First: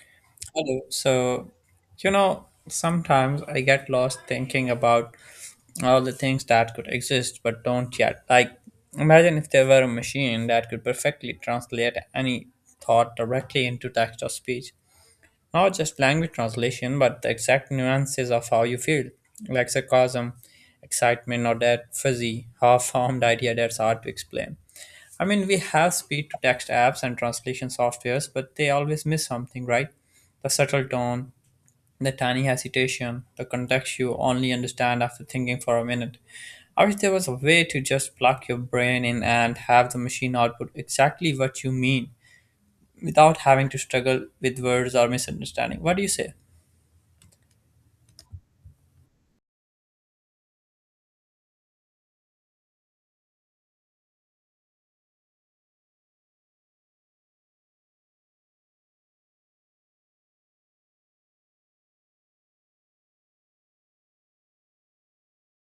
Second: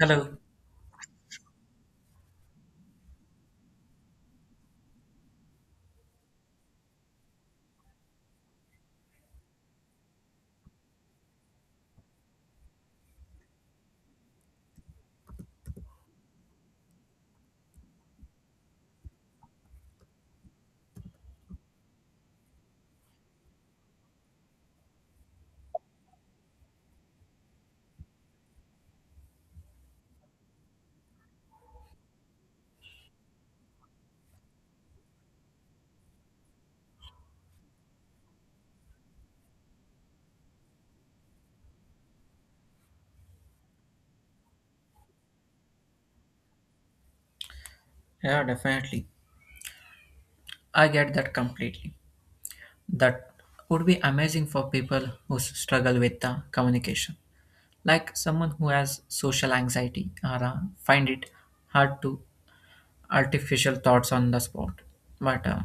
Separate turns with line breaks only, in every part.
Hello.
Hello. Sometimes I get lost thinking about all the things that could exist but don't yet. Imagine if there were a machine that could perfectly translate any thought directly into text or speech. Not just language translation, but the exact nuances of how you feel, like sarcasm, excitement, or that fuzzy, half formed idea that's hard to explain. We have speed to text apps and translation softwares, but they always miss something, right? The subtle tone, the tiny hesitation, the context you only understand after thinking for a minute. I wish there was a way to just plug your brain in and have the machine output exactly what you mean without having to struggle with words or misunderstanding. What do you say?
Yeah, definitely. I get that completely. That would be amazing for people who struggle with communication, like someone who has social anxiety or find it hard to artificial thoughts on the spot. But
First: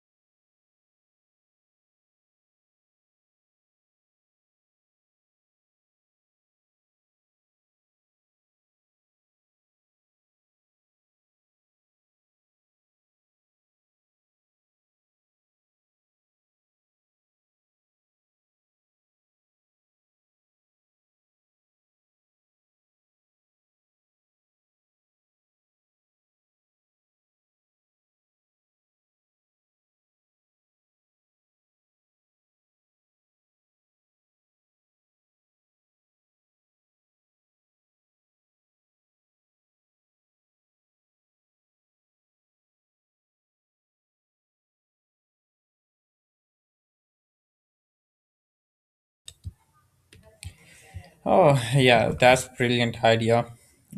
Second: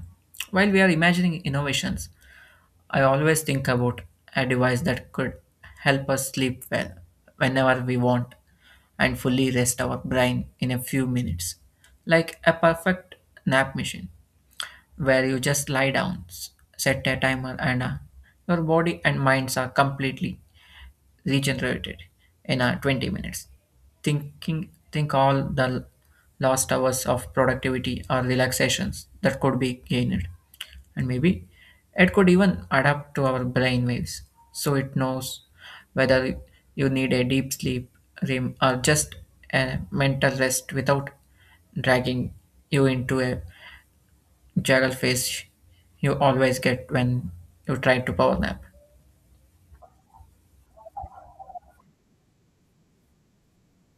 While we are imagining innovations, I always think about a device that could help us sleep well whenever we want and fully rest our brain in a few minutes, like a perfect nap machine where you just lie down, set a timer, and your body and minds are completely regenerated in 20 minutes. Think all the lost hours of productivity or relaxations that could be gained, and maybe it could even adapt to our brain waves, so it knows whether you need a deep sleep REM or just a mental rest without dragging you into a Jagglefish you always get when you try to power nap.
Oh, yeah, that's brilliant idea.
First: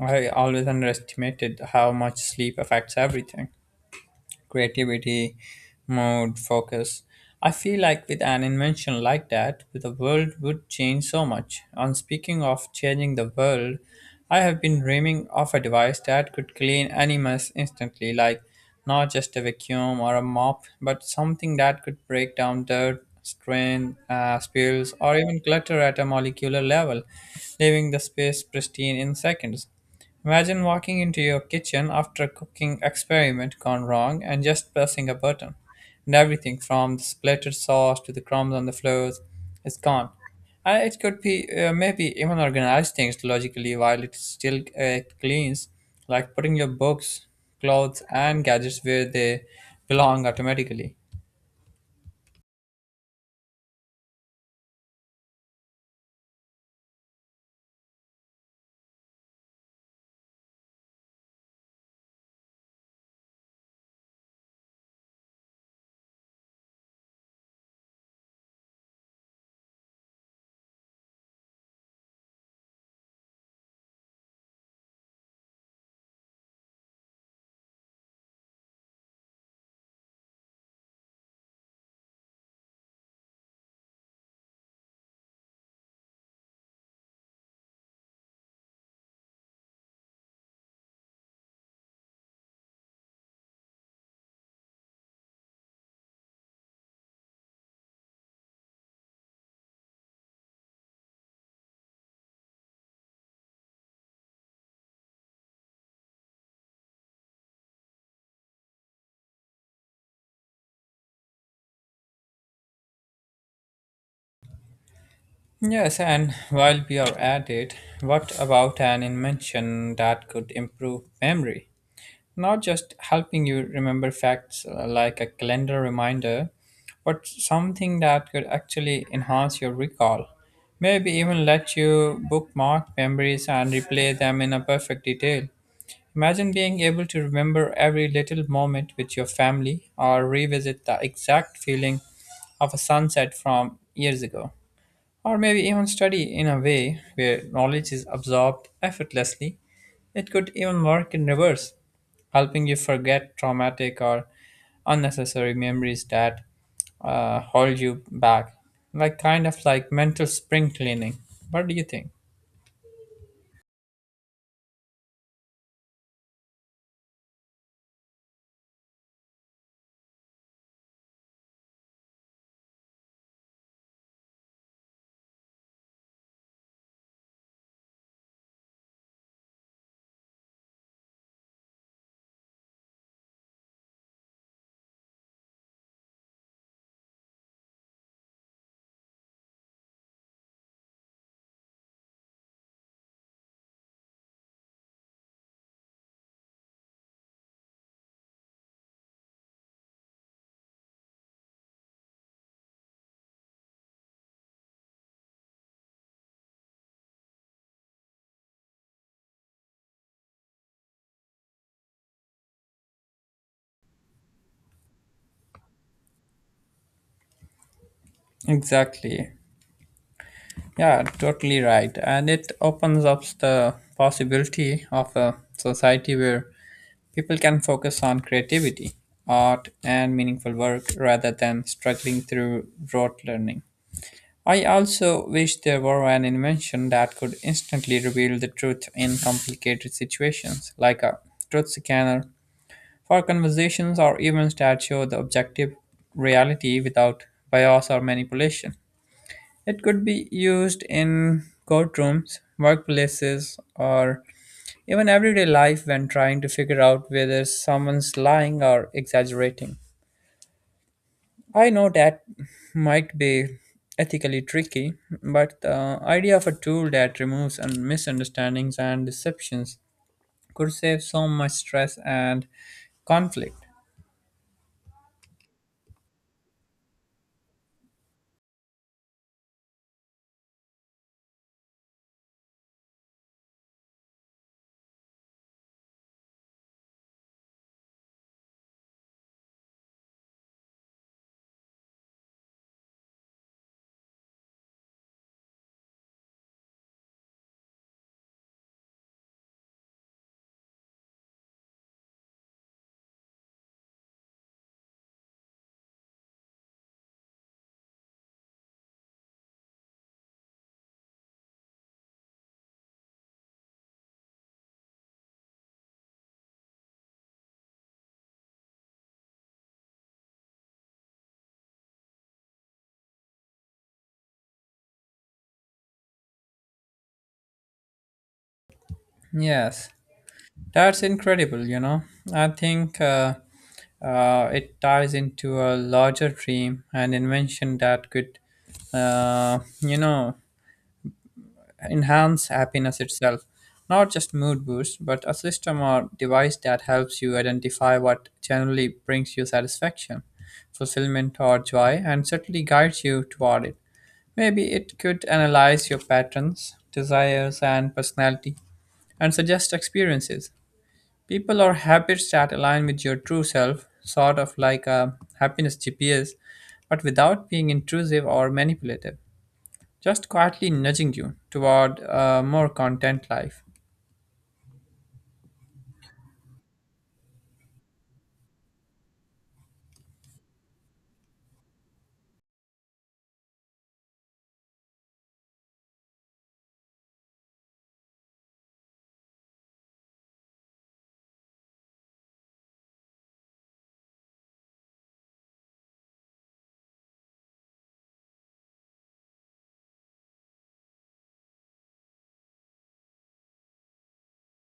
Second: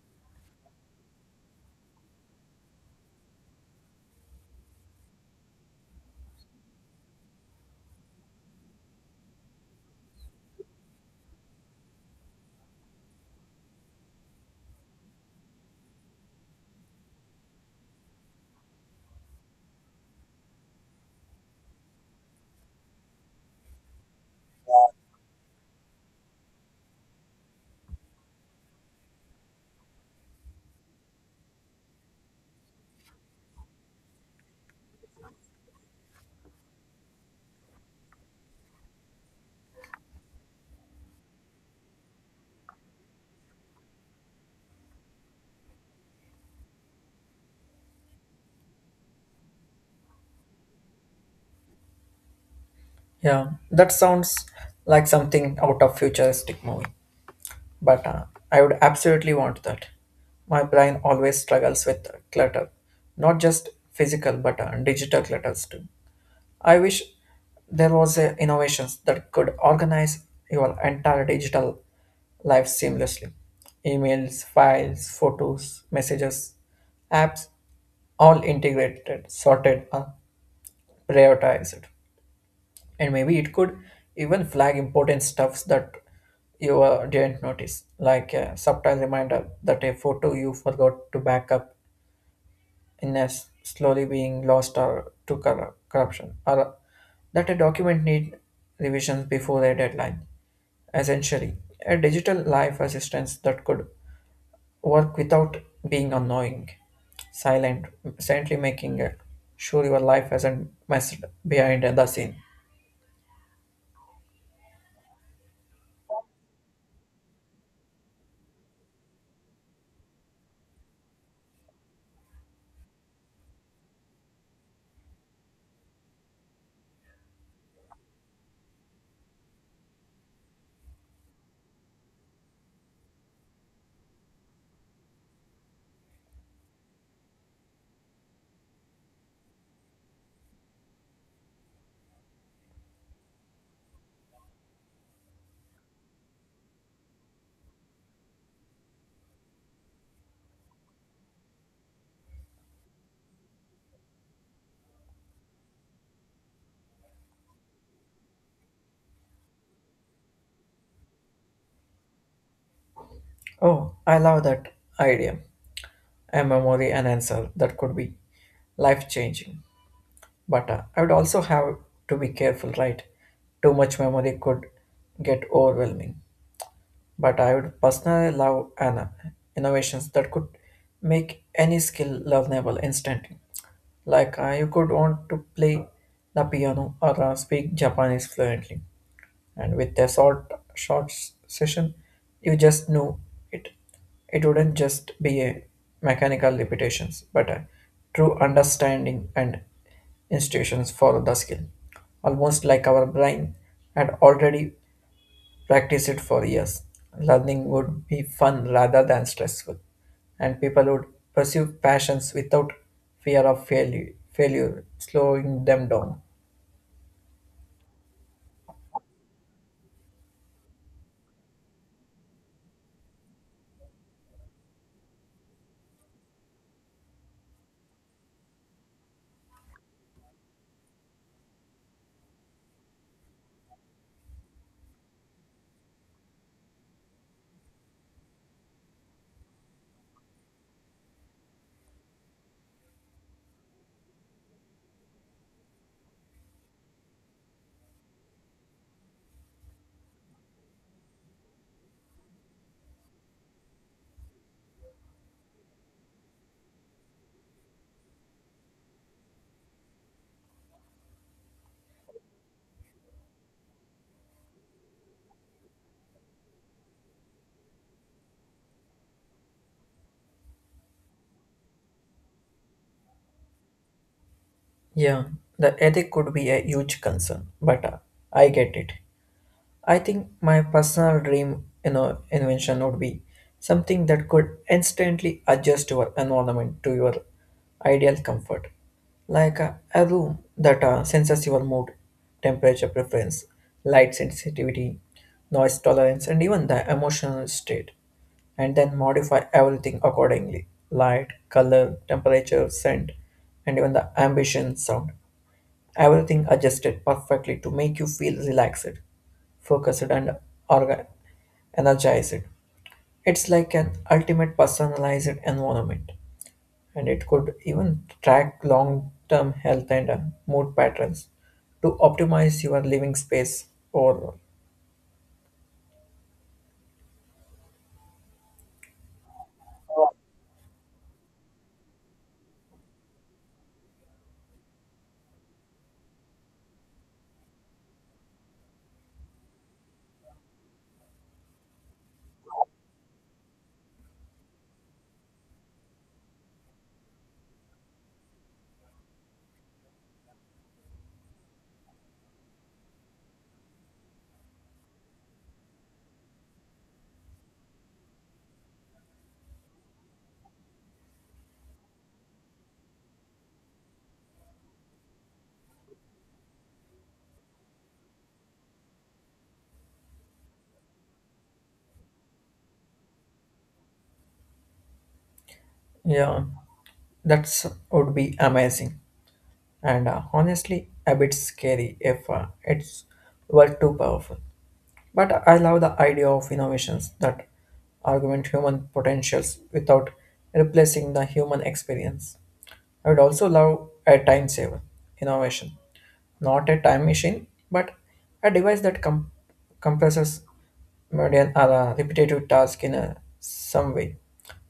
I always underestimated how much sleep affects everything. Creativity, mood, focus. I feel like with an invention like that, the world would change so much. And speaking of changing the world, I have been dreaming of a device that could clean any mess instantly, like not just a vacuum or a mop, but something that could break down dirt, strain, spills, or even clutter at a molecular level, leaving the space pristine in seconds. Imagine walking into your kitchen after a cooking experiment gone wrong and just pressing a button, and everything from the splattered sauce to the crumbs on the floors is gone. And it could be maybe even organize things logically while it still cleans, like putting your books, clothes, and gadgets where they belong automatically.
Yeah, that sounds like something out of futuristic movie, but I would absolutely want that. My brain always struggles with clutter, not just physical but digital clutters too. I wish there was a innovations that could organize your entire digital life seamlessly. Emails, files, photos, messages, apps, all integrated, sorted, and prioritized. And maybe it could even flag important stuffs that you didn't notice, like a subtle reminder that a photo you forgot to backup in us slowly being lost or to corruption, or that a document need revisions before a deadline. Essentially, a digital life assistance that could work without being annoying, silent, silently making it sure your life hasn't messed behind the scene.
Yes, and while we are at it, what about an invention that could improve memory? Not just helping you remember facts like a calendar reminder, but something that could actually enhance your recall. Maybe even let you bookmark memories and replay them in a perfect detail. Imagine being able to remember every little moment with your family or revisit the exact feeling of a sunset from years ago or maybe even study in a way where knowledge is absorbed effortlessly. It could even work in reverse, helping you forget traumatic or unnecessary memories that hold you back, like kind of like mental spring cleaning. What do you think?
Oh, I love that idea. A memory enhancer that could be life changing. But I would also have to be careful, right? Too much memory could get overwhelming. But I would personally love an innovations that could make any skill learnable instantly. Like you could want to play the piano or speak Japanese fluently, and with a session you just know it it wouldn't just be a mechanical repetitions but a true understanding and institutions for the skill, almost like our brain had already practiced it for years. Learning would be fun rather than stressful, and people would pursue passions without fear of failure failure slowing them down.
Exactly. Yeah, totally right. And it opens up the possibility of a society where people can focus on creativity, art, and meaningful work rather than struggling through rote learning. I also wish there were an invention that could instantly reveal the truth in complicated situations, like a truth scanner for conversations or events that show the objective reality without bias or manipulation. It could be used in courtrooms, workplaces, or even everyday life, when trying to figure out whether someone's lying or exaggerating. I know that might be ethically tricky, but the idea of a tool that removes misunderstandings and deceptions could save so much stress and conflict.
Yeah, the ethic could be a huge concern, but I get it. I think my personal dream, you know, invention would be something that could instantly adjust your environment to your ideal comfort, like a room that senses your mood, temperature preference, light sensitivity, noise tolerance, and even the emotional state, and then modify everything accordingly: light, color, temperature, scent, and even the ambition sound. Everything adjusted perfectly to make you feel relaxed, focused, and orga- energized. It's like an ultimate personalized environment, and it could even track long term health and mood patterns to optimize your living space overall.
Yes, that's incredible. I think it ties into a larger dream an invention that could, uh, you know, enhance happiness itself, not just mood boost, but a system or device that helps you identify what generally brings you satisfaction, fulfillment, or joy, and certainly guides you toward it. Maybe it could analyze your patterns, desires, and personality, and suggest experiences, people, or habits that align with your true self, sort of like a happiness GPS, but without being intrusive or manipulative just quietly nudging you toward a more content life.
Yeah, that's would be amazing, and honestly, a bit scary if it's were too powerful. But I love the idea of innovations that augment human potentials without replacing the human experience. I would also love a time saver innovation, not a time machine, but a device that compresses mundane or repetitive tasks in a, some way.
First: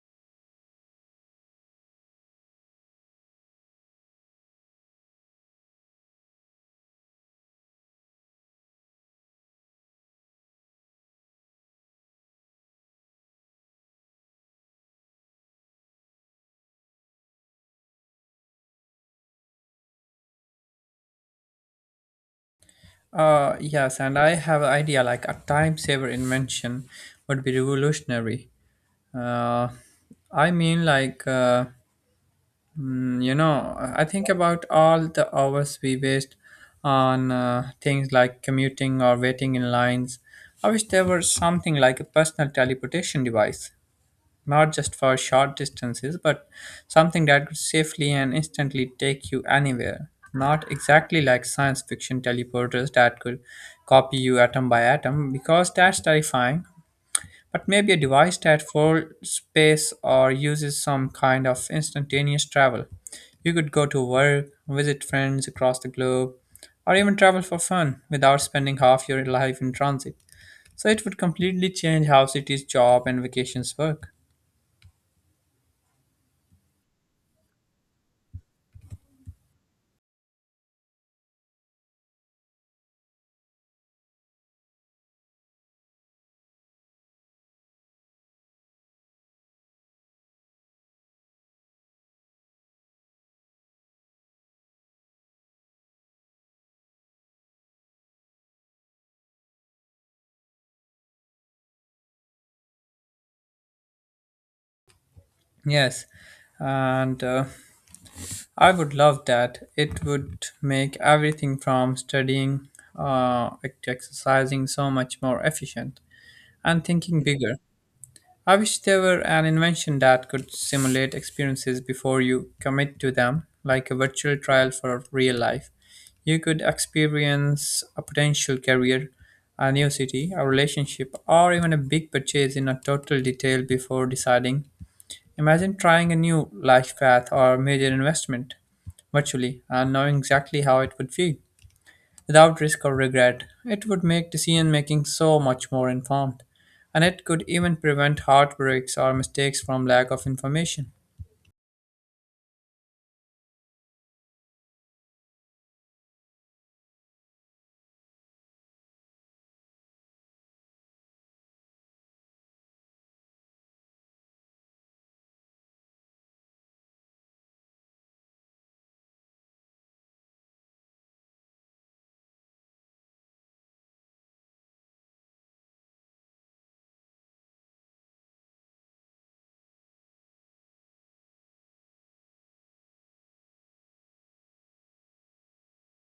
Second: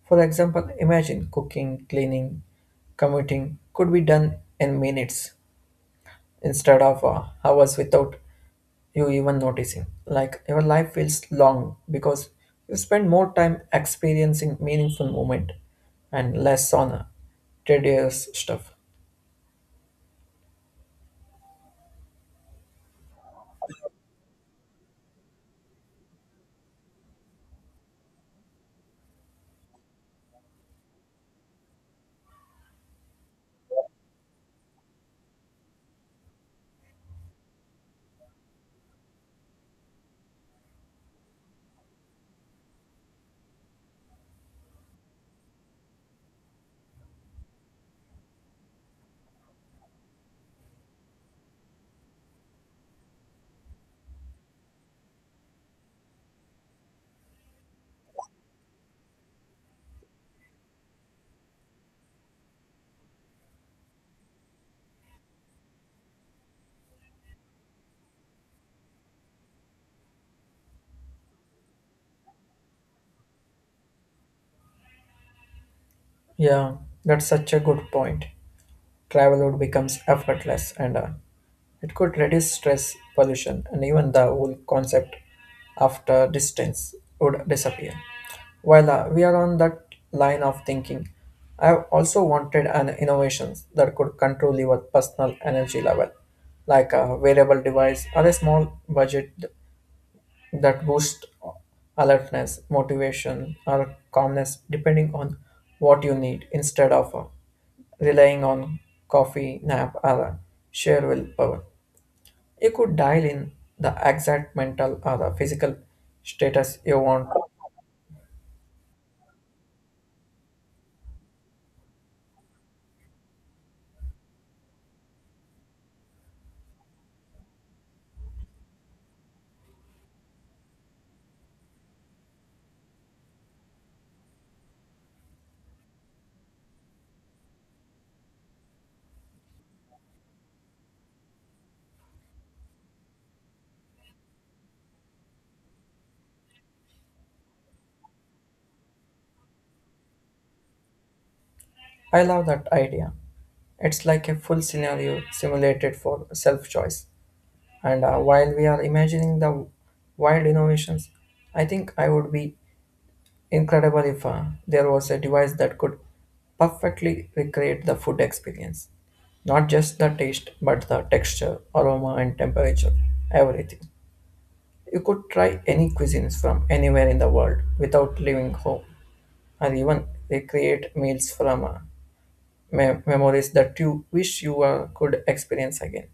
For example, imagine cooking, cleaning, commuting could be done in minutes instead of hours without you even noticing. Like your life feels long because you spend more time experiencing meaningful moment and less on a tedious stuff.
Yes, and I have an idea like a time saver invention would be revolutionary. Uh, I mean, like, uh, I think about all the hours we waste on things like commuting or waiting in lines. I wish there was something like a personal teleportation device not just for short distances, but something that could safely and instantly take you anywhere. Not exactly like science fiction teleporters that could copy you atom by atom, because that's terrifying, but maybe a device that folds space or uses some kind of instantaneous travel. You could go to work, visit friends across the globe, or even travel for fun without spending half your life in transit. So it would completely change how cities, job, and vacations work.
Yeah, that's such a good point. Travel would becomes effortless, and it could reduce stress, pollution, and even the whole concept after distance would disappear. While we are on that line of thinking, I have also wanted an innovations that could control your personal energy level, like a wearable device or a small budget that boost alertness, motivation, or calmness depending on what
Yes,
you need instead of
and uh,
relying
I
on
would love
coffee,
that.
nap,
It
or
would make
sheer
everything
willpower.
from studying
You could dial in
uh, to
the exact
exercising so
mental or
much
the
more
physical
efficient
status
and
you
thinking
want.
bigger. I wish there were an invention that could simulate experiences before you commit to them, like a virtual trial for real life. You could experience a potential career, a new city, a relationship, or even a big purchase in a total detail before deciding. Imagine trying a new life path or major investment virtually and knowing exactly how it would feel without risk or regret. It would make decision making so much more informed, and it could even prevent heartbreaks or mistakes from lack of information.
I love that idea. It's like a full scenario simulated for self choice. And while we are imagining the wild innovations, I think I would be incredible if there was a device that could perfectly recreate the food experience. Not just the taste, but the texture, aroma, and temperature, everything. You could try any cuisines from anywhere in the world without leaving home, or even recreate meals from memories that you wish you could experience again.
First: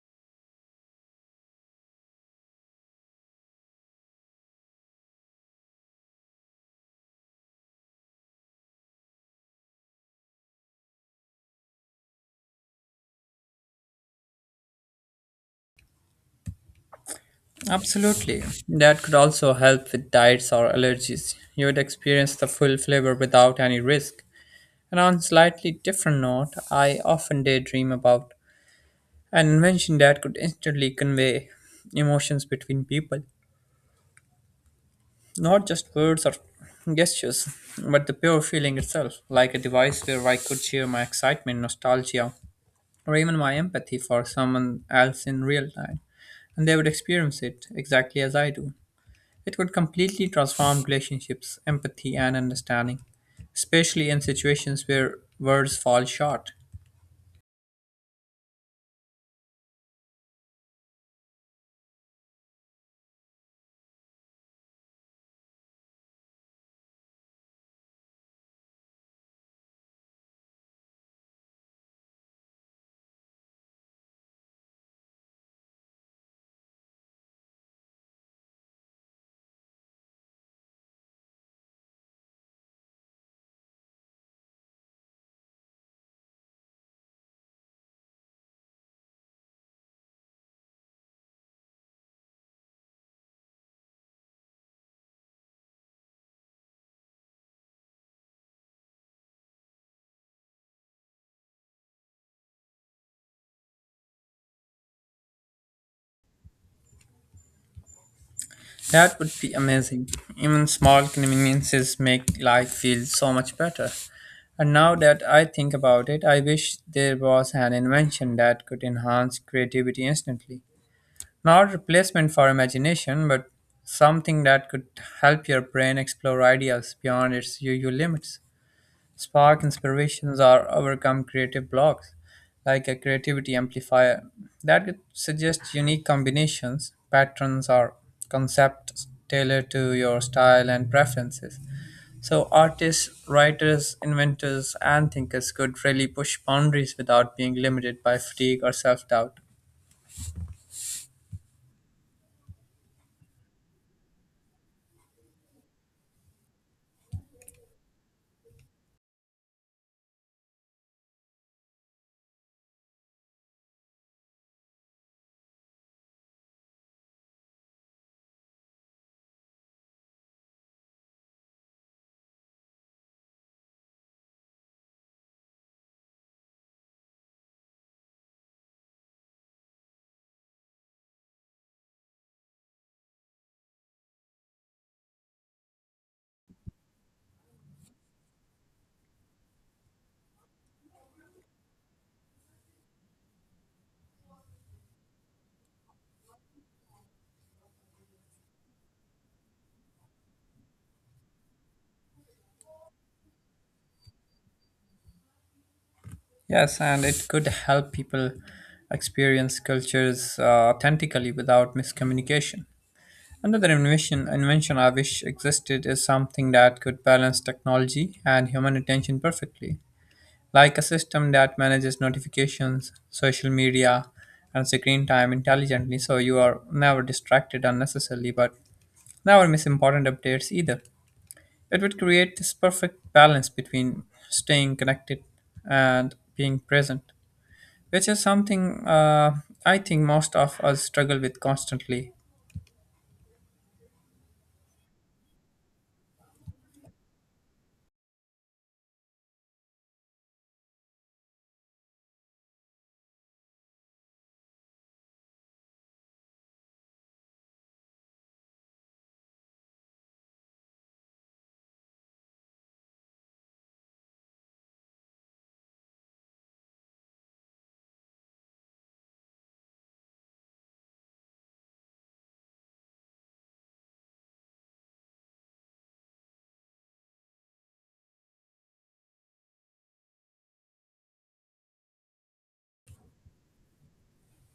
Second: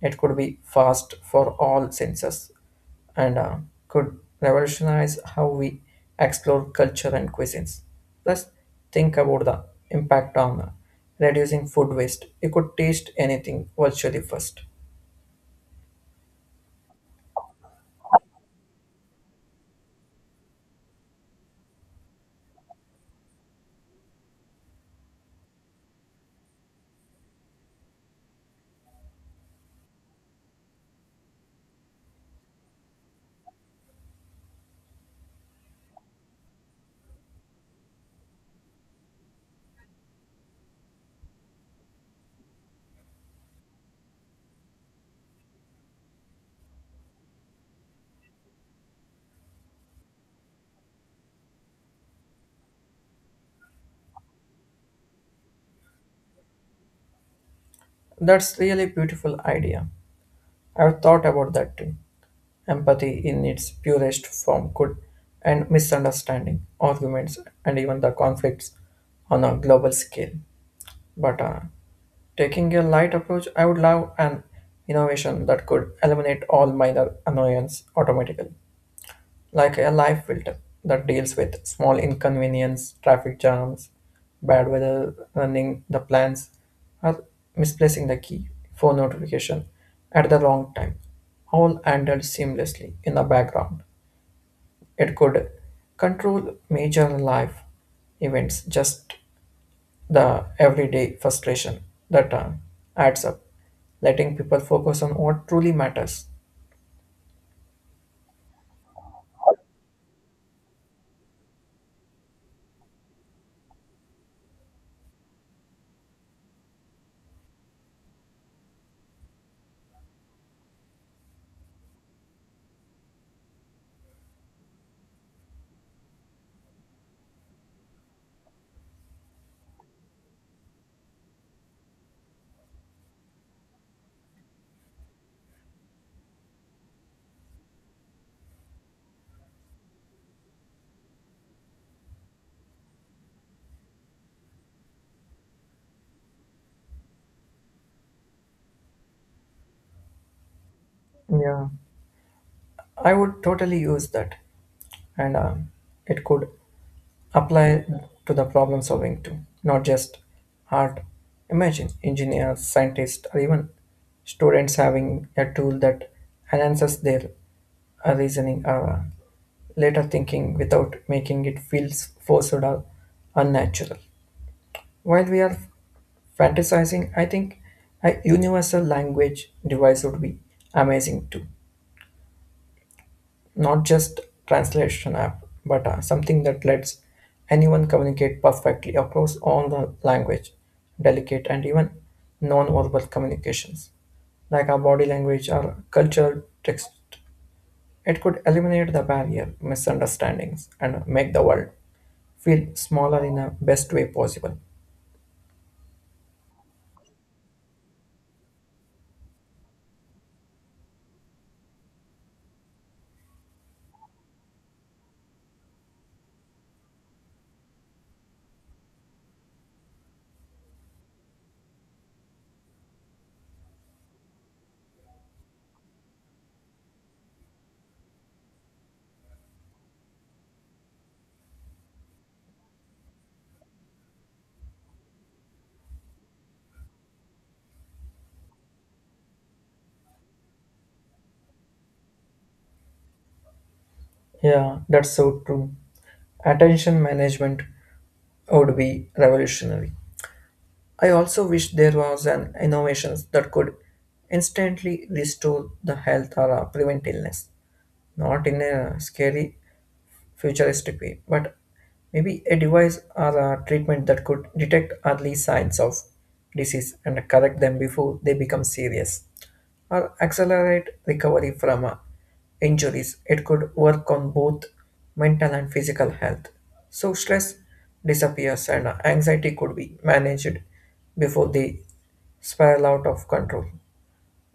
It could be fast for all senses and could revolutionize how we explore culture and cuisines. Plus, think about the impact on reducing food waste. You could taste anything virtually first.
Absolutely. That could also help with diets or allergies. You would experience the full flavor without any risk. And on a slightly different note, I often daydream about an invention that could instantly convey emotions between people. Not just words or gestures, but the pure feeling itself, like a device where I could share my excitement, nostalgia, or even my empathy for someone else in real time, and they would experience it exactly as I do. It would completely transform relationships, empathy, and understanding, especially in situations where words fall short.
That's really beautiful idea. I've thought about that too. Empathy in its purest form could end misunderstanding, arguments, and even the conflicts on a global scale. But Taking a light approach, I would love an innovation that could eliminate all minor annoyance automatically, like a life filter that deals with small inconvenience, traffic jams, bad weather, running the plans, or misplacing the key, phone notification at the wrong time, all handled seamlessly in the background. It could control major life events just the everyday frustration that adds up, letting people focus on what truly matters.
That would be amazing. Even small conveniences make life feel so much better. And now that I think about it, I wish there was an invention that could enhance creativity instantly. Not replacement for imagination, but something that could help your brain explore ideas beyond its usual limits. Spark inspirations or overcome creative blocks, like a creativity amplifier that could suggest unique combinations, patterns, or concepts tailored to your style and preferences. So, artists, writers, inventors, and thinkers could really push boundaries without being limited by fatigue or self doubt.
Yeah, I would totally use that, and it could apply to the problem solving too, not just art. Imagine engineers, scientists, or even students having a tool that enhances their reasoning or later thinking without making it feel forced or unnatural. While we are fantasizing, I think a universal language device would be amazing too. Not just translation app, but something that lets anyone communicate perfectly across all the language, delicate and even non-verbal communications, like our body language or cultural text. It could eliminate the barrier, misunderstandings, and make the world feel smaller in the best way possible.
Yes, and it could help people experience cultures authentically without miscommunication. Another invention I wish existed is something that could balance technology and human attention perfectly, like a system that manages notifications, social media, and screen time intelligently so you are never distracted unnecessarily but never miss important updates either. It would create this perfect balance between staying connected and being present, which is something I think most of us struggle with constantly.
Yeah, that's so true. Attention management would be revolutionary. I also wish there was an innovation that could instantly restore the health or prevent illness, not in a scary futuristic way, but maybe a device or a treatment that could detect early signs of disease and correct them before they become serious, or accelerate recovery from injuries. It could work on both mental and physical health. So stress disappears and anxiety could be managed before they spiral out of control.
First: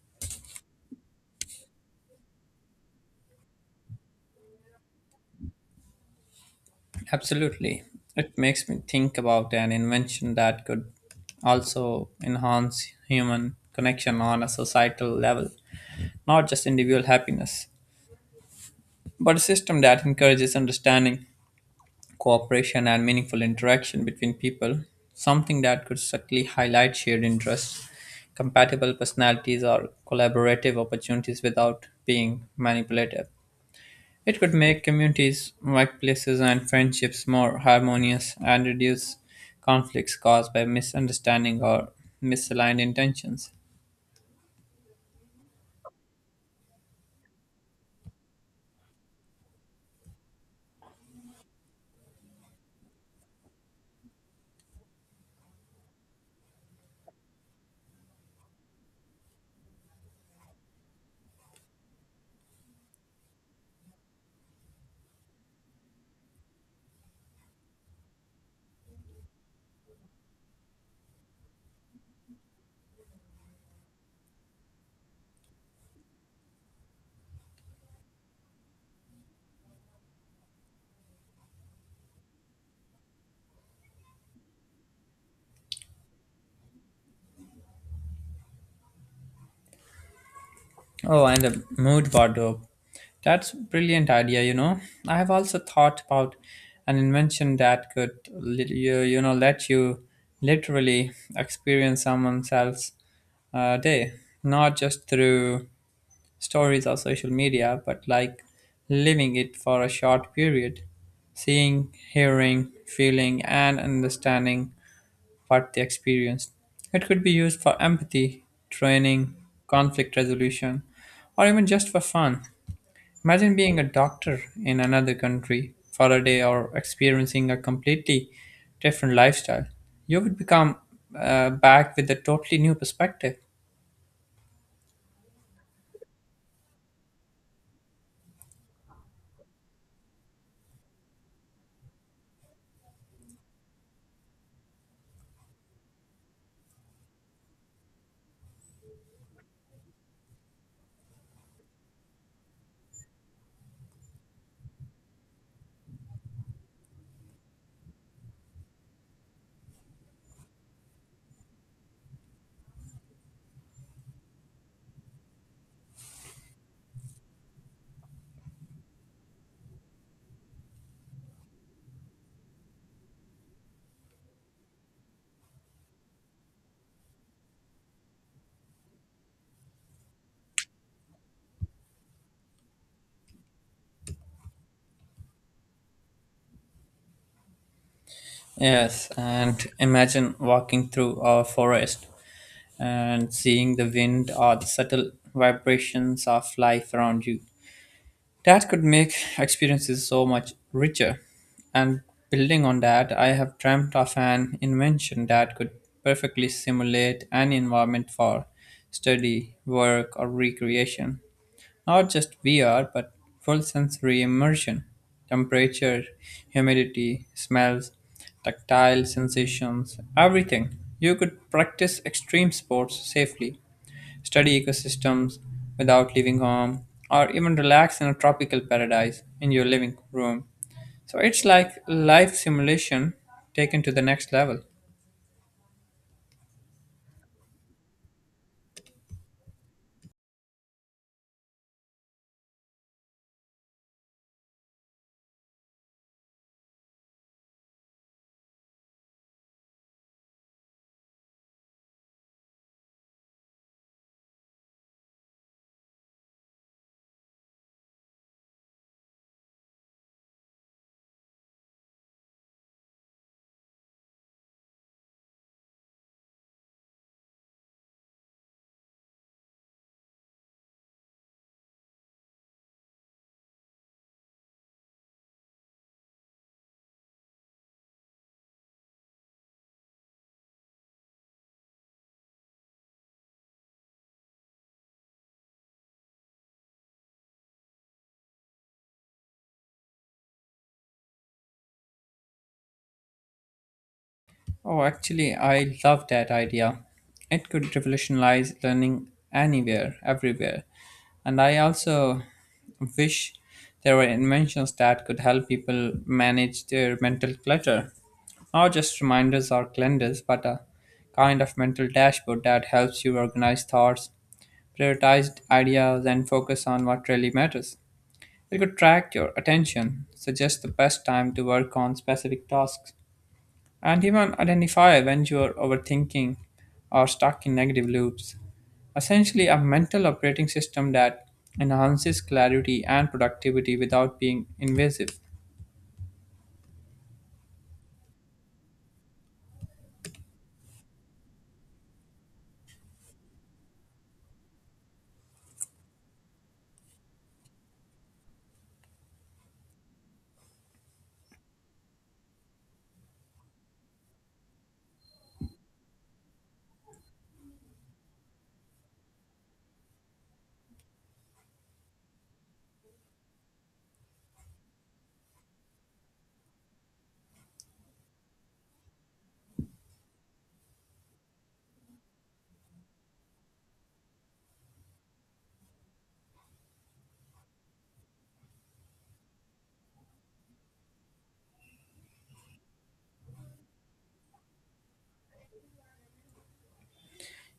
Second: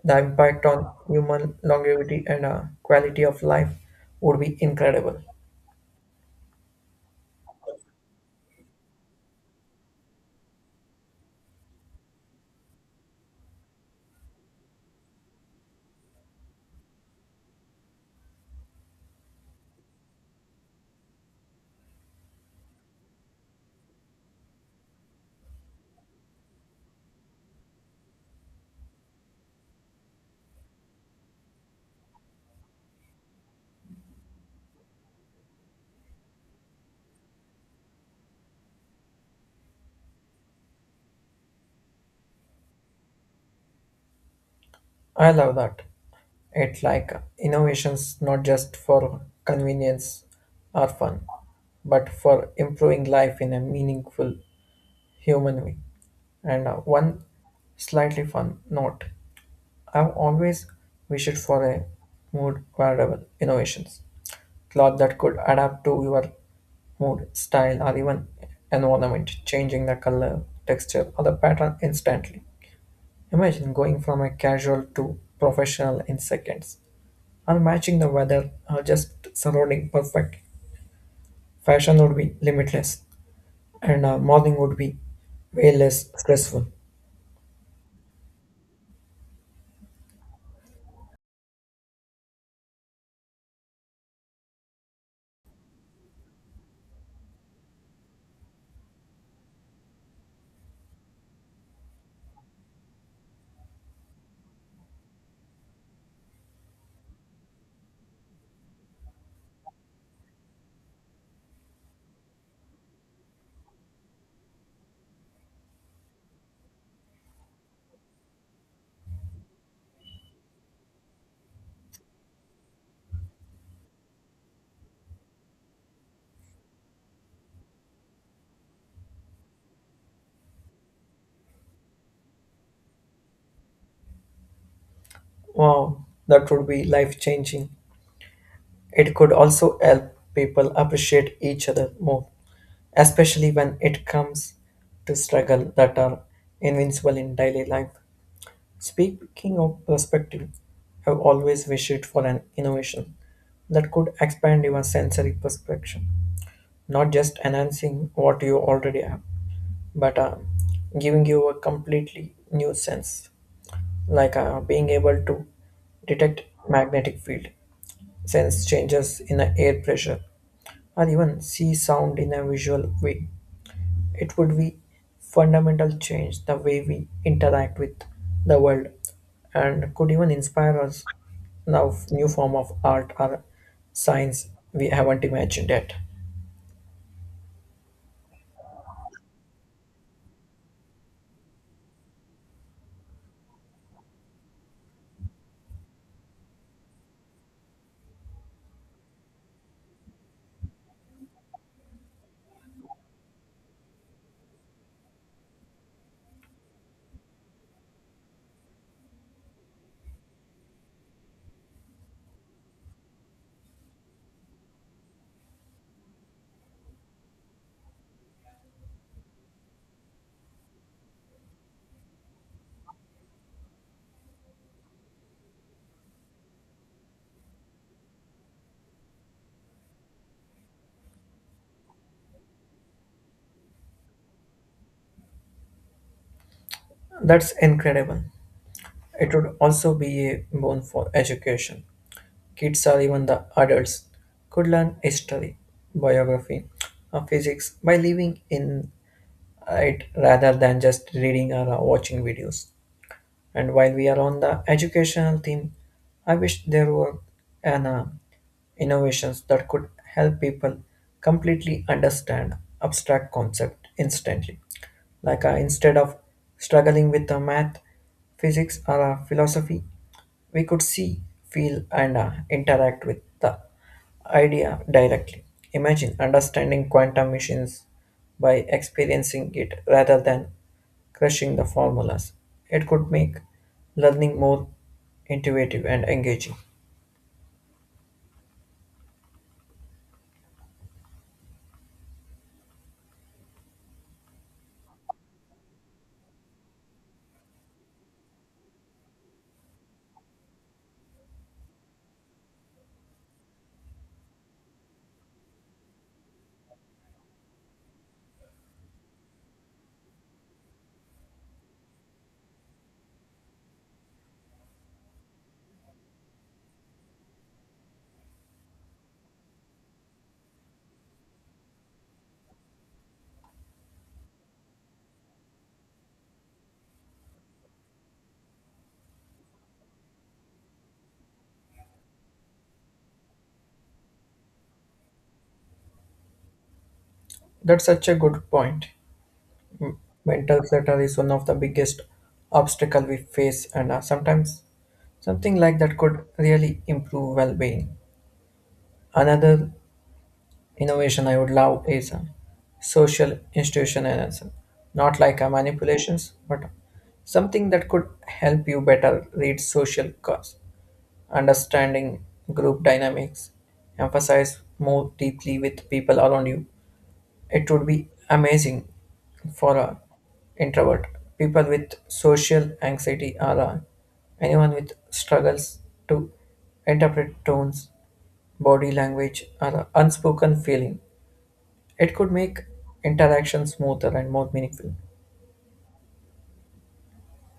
The impact on human longevity and quality of life would be incredible.
Absolutely. It makes me think about an invention that could also enhance human connection on a societal level, not just individual happiness, but a system that encourages understanding, cooperation, and meaningful interaction between people, something that could subtly highlight shared interests, compatible personalities, or collaborative opportunities without being manipulative. It could make communities, workplaces, and friendships more harmonious and reduce conflicts caused by misunderstanding or misaligned intentions.
I love that. It's like innovations not just for convenience or fun, but for improving life in a meaningful human way. And one slightly fun note, I've always wished for a mood variable innovations, cloth that could adapt to your mood, style, or even environment, changing the color, texture, or the pattern instantly. Imagine going from a casual to professional in seconds, and matching the weather just surrounding perfect. Fashion would be limitless, and mourning would be way less stressful.
Oh, and a mood wardrobe. That's a brilliant idea, you know. I have also thought about an invention that could, let you literally experience someone else's day, not just through stories or social media, but like living it for a short period, seeing, hearing, feeling, and understanding what they experienced. It could be used for empathy, training, conflict resolution, or even just for fun. Imagine being a doctor in another country for a day or experiencing a completely different lifestyle. You would become back with a totally new perspective.
Wow, that would be life changing. It could also help people appreciate each other more, especially when it comes to struggle that are invincible in daily life. Speaking of perspective, I've always wished for an innovation that could expand your sensory perception, not just enhancing what you already have, but giving you a completely new sense, like being able to detect magnetic field, sense changes in the air pressure, or even see sound in a visual way. It would be fundamental change the way we interact with the world, and could even inspire us now new form of art or science we haven't imagined yet.
Yes, and imagine walking through a forest and seeing the wind or the subtle vibrations of life around you. That could make experiences so much richer. And building on that, I have dreamt of an invention that could perfectly simulate any environment for study, work, or recreation. Not just VR, but full sensory immersion. Temperature, humidity, smells, tactile sensations, everything. You could practice extreme sports safely, study ecosystems without leaving home, or even relax in a tropical paradise in your living room. So it's like life simulation taken to the next level.
That's incredible. It would also be a boon for education. Kids or even the adults could learn history, biography, or physics by living in it rather than just reading or watching videos. And while we are on the educational theme, I wish there were an innovations that could help people completely understand abstract concept instantly. Like instead of struggling with the math, physics, or philosophy, we could see, feel, and interact with the idea directly. Imagine understanding quantum machines by experiencing it rather than crushing the formulas. It could make learning more intuitive and engaging.
Oh, actually, I love that idea. It could revolutionize learning anywhere, everywhere. And I also wish there were inventions that could help people manage their mental clutter. Not just reminders or calendars, but a kind of mental dashboard that helps you organize thoughts, prioritize ideas, and focus on what really matters. It could track your attention, suggest the best time to work on specific tasks and even identify when you're overthinking or stuck in negative loops. Essentially, a mental operating system that enhances clarity and productivity without being invasive.
That's such a good point. M- Mental clutter is one of the biggest obstacle we face, and sometimes something like that could really improve well-being. Another innovation I would love is a social institutionalism, not like a manipulations, but something that could help you better read social cause, understanding group dynamics, emphasize more deeply with people around you. It would be amazing for a introvert, people with social anxiety, or anyone with struggles to interpret tones, body language, or unspoken feeling. It could make interaction smoother and more meaningful.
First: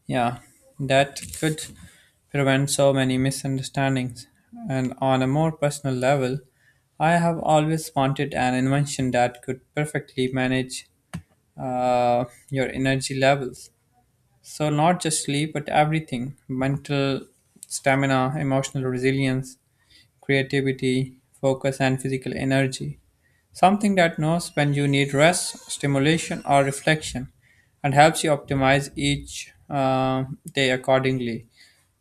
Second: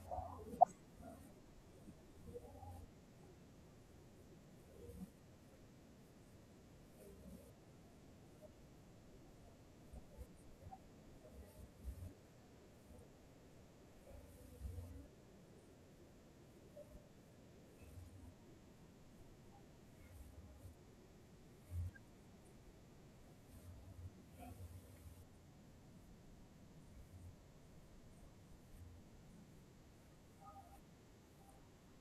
Yeah, that could prevent so many misunderstandings. And on a more personal level, I have always wanted an invention that could perfectly manage uh, your energy levels. So, not just sleep, but everything mental stamina, emotional resilience, creativity, focus, and physical energy. Something that knows when you need rest, stimulation, or reflection and helps you optimize each day accordingly.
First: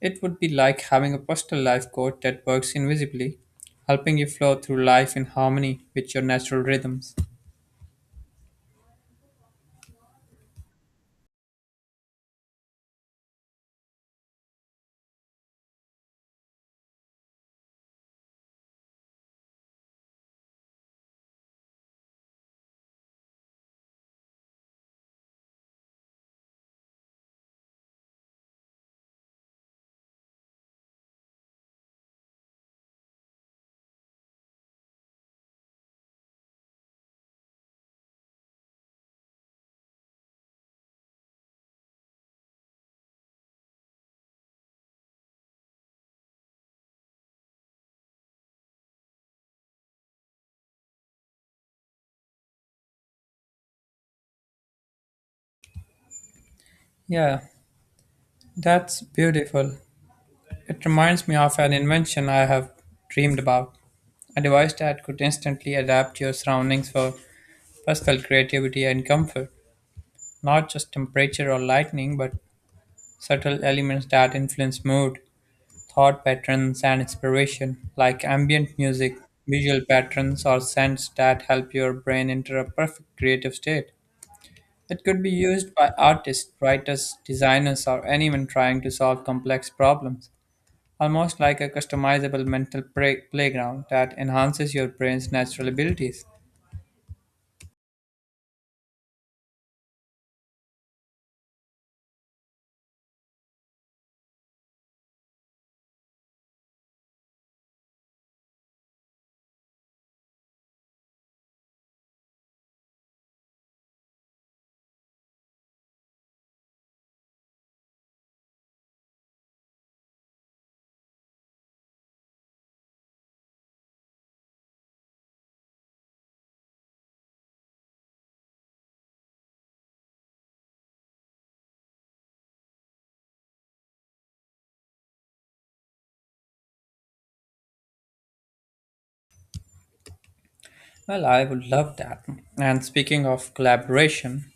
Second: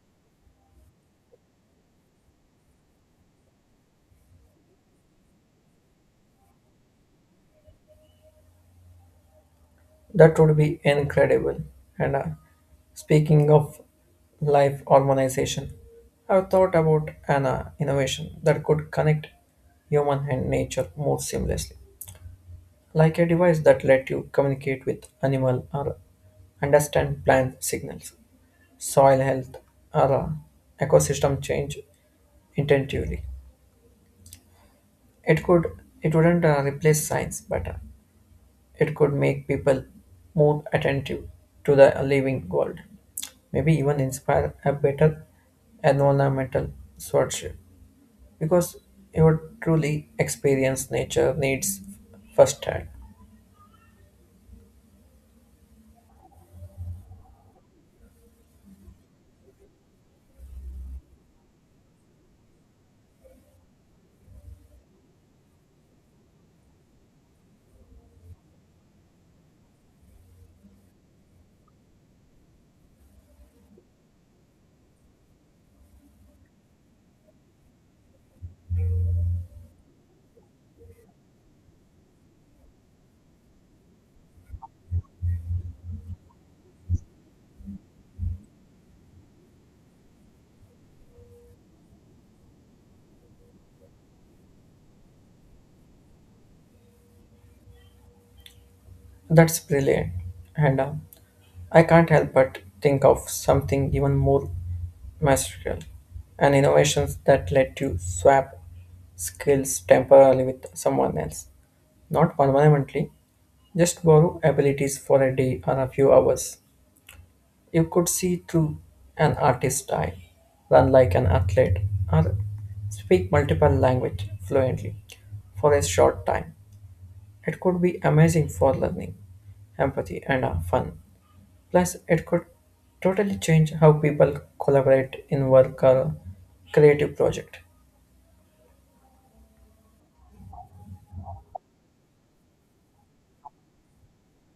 It would be like having a personal life coach that works invisibly, helping you flow through life in harmony with your natural rhythms.
That would be incredible. And speaking of life harmonization, I've thought about an innovation that could connect human and nature more seamlessly, like a device that let you communicate with animal or understand plant signals, soil health, or ecosystem change intuitively. It could it wouldn't replace science, but it could make people more attentive to the living world, maybe even inspire a better environmental stewardship because you would truly experience nature needs firsthand.
Yeah, that's beautiful. It reminds me of an invention I have dreamed about. A device that could instantly adapt your surroundings for personal creativity and comfort. Not just temperature or lighting, but subtle elements that influence mood, thought patterns, and inspiration, like ambient music, visual patterns, or scents that help your brain enter a perfect creative state. It could be used by artists, writers, designers, or anyone trying to solve complex problems. Almost like a customizable mental playground that enhances your brain's natural abilities.
That's brilliant, and I can't help but think of something even more masterful, and innovations that let you swap skills temporarily with someone else, not permanently, just borrow abilities for a day or a few hours. You could see through an artist's eye, run like an athlete, or speak multiple language fluently for a short time. It could be amazing for learning, empathy, and fun. Plus, it could totally change how people collaborate in work or creative project.
Well, I would love that. And speaking of collaboration,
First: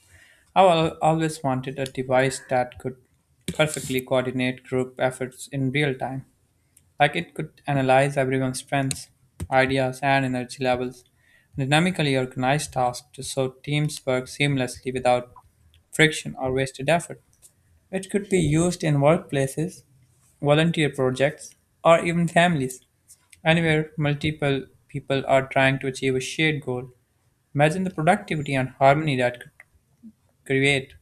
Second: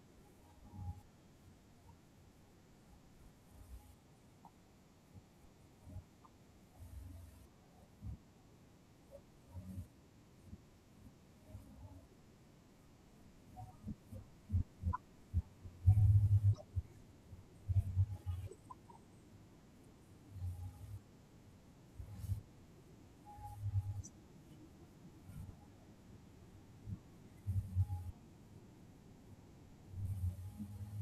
always wanted a device that could perfectly coordinate group efforts in real time. Like it could analyze everyone's strengths, ideas, and energy levels, and dynamically organize tasks to so teams work seamlessly without friction or wasted effort. It could be used in workplaces, volunteer projects, or even families, anywhere multiple people are trying to achieve a shared goal. Imagine the productivity and harmony that could create.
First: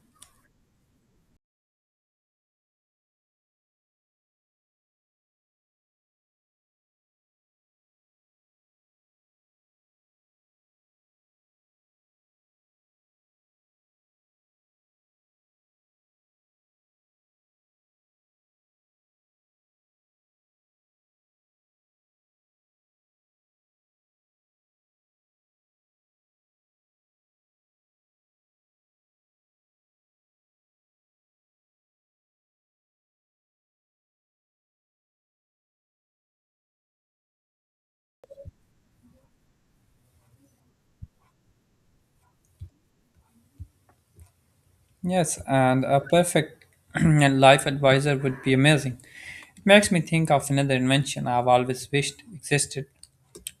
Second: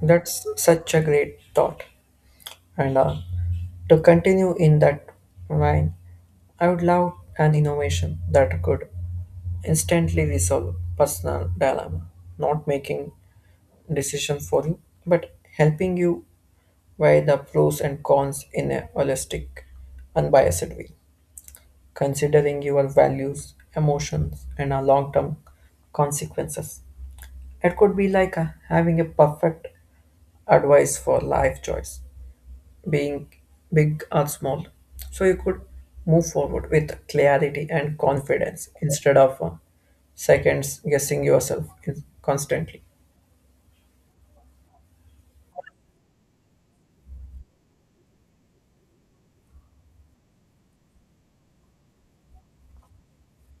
That's such a great thought. And to continue in that vein, I would love an innovation that could instantly resolve personal dilemma, not making decision for you, but helping you weigh the pros and cons in a holistic, unbiased way, considering your values, emotions, and long-term consequences. It could be like having a perfect advice for life choice being big or small. So you could move forward with clarity and confidence instead of seconds guessing yourself constantly.
Yes, and a perfect and life advisor would be amazing. It makes me think of another invention I've always wished existed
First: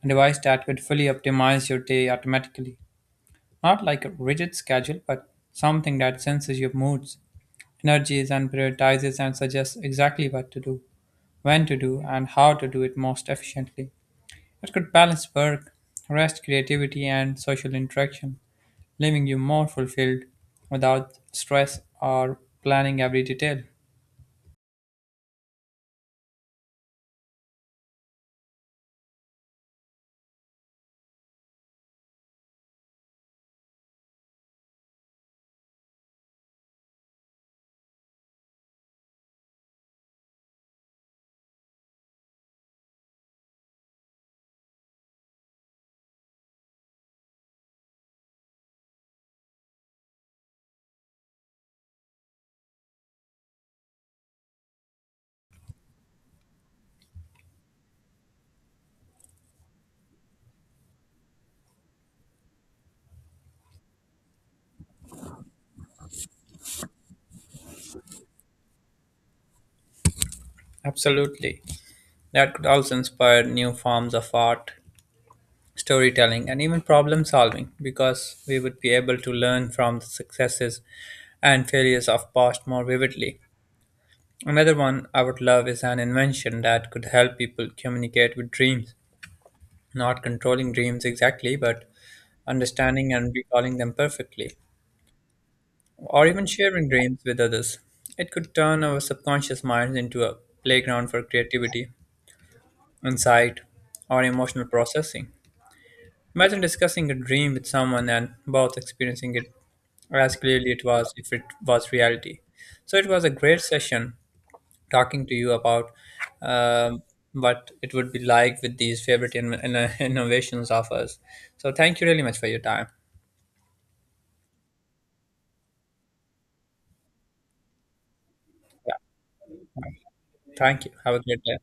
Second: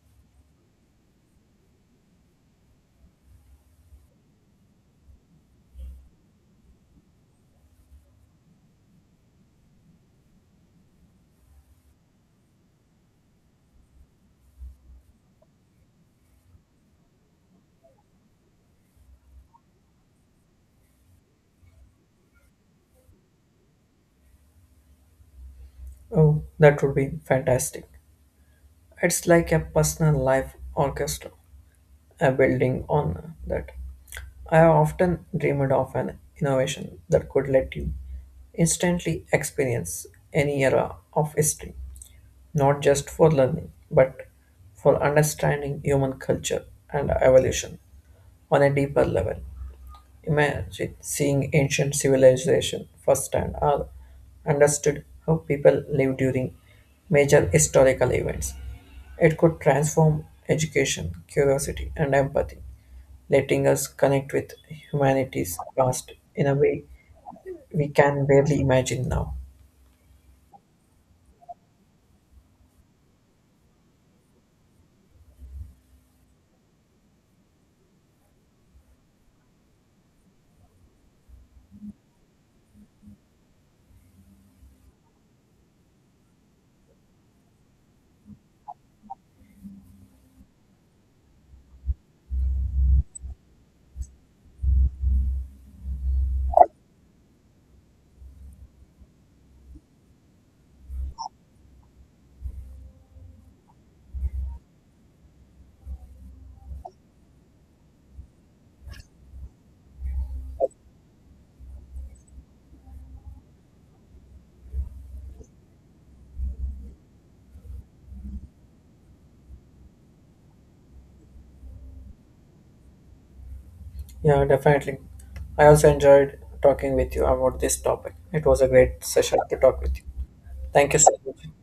a device that could fully optimize your day automatically. Not like a rigid schedule, but something that senses your moods energies and prioritizes and suggests exactly what to do, when to do, and how to do it most efficiently. It could balance work, rest, creativity, and social interaction, leaving you more fulfilled without stress or planning every detail.
Oh, that would be fantastic. It's like a personal life orchestra, a building on that. I have often dreamed of an innovation that could let you instantly experience any era of history, not just for learning, but for understanding human culture and evolution on a deeper level. Imagine seeing ancient civilization firsthand or understood how people lived during major historical events. It could transform education, curiosity, and empathy, letting us connect with humanity's past in a way we can barely imagine now.
Absolutely. That could also inspire new forms of art, storytelling, and even problem solving because we would be able to learn from the successes and failures of past more vividly. Another one I would love is an invention that could help people communicate with dreams, not controlling dreams exactly, but understanding and recalling them perfectly, or even sharing dreams with others. It could turn our subconscious minds into a playground for creativity, insight, or emotional processing. Imagine discussing a dream with someone and both experiencing it as clearly it was if it was reality. So it was a great session talking to you about um, what it would be like with these favorite innovations of us. So thank you really much for your time.
Yeah, definitely. I also enjoyed talking with you about this topic. It was a great session to talk with you.
Thank you.
Thank you so
Have a great
much.
day.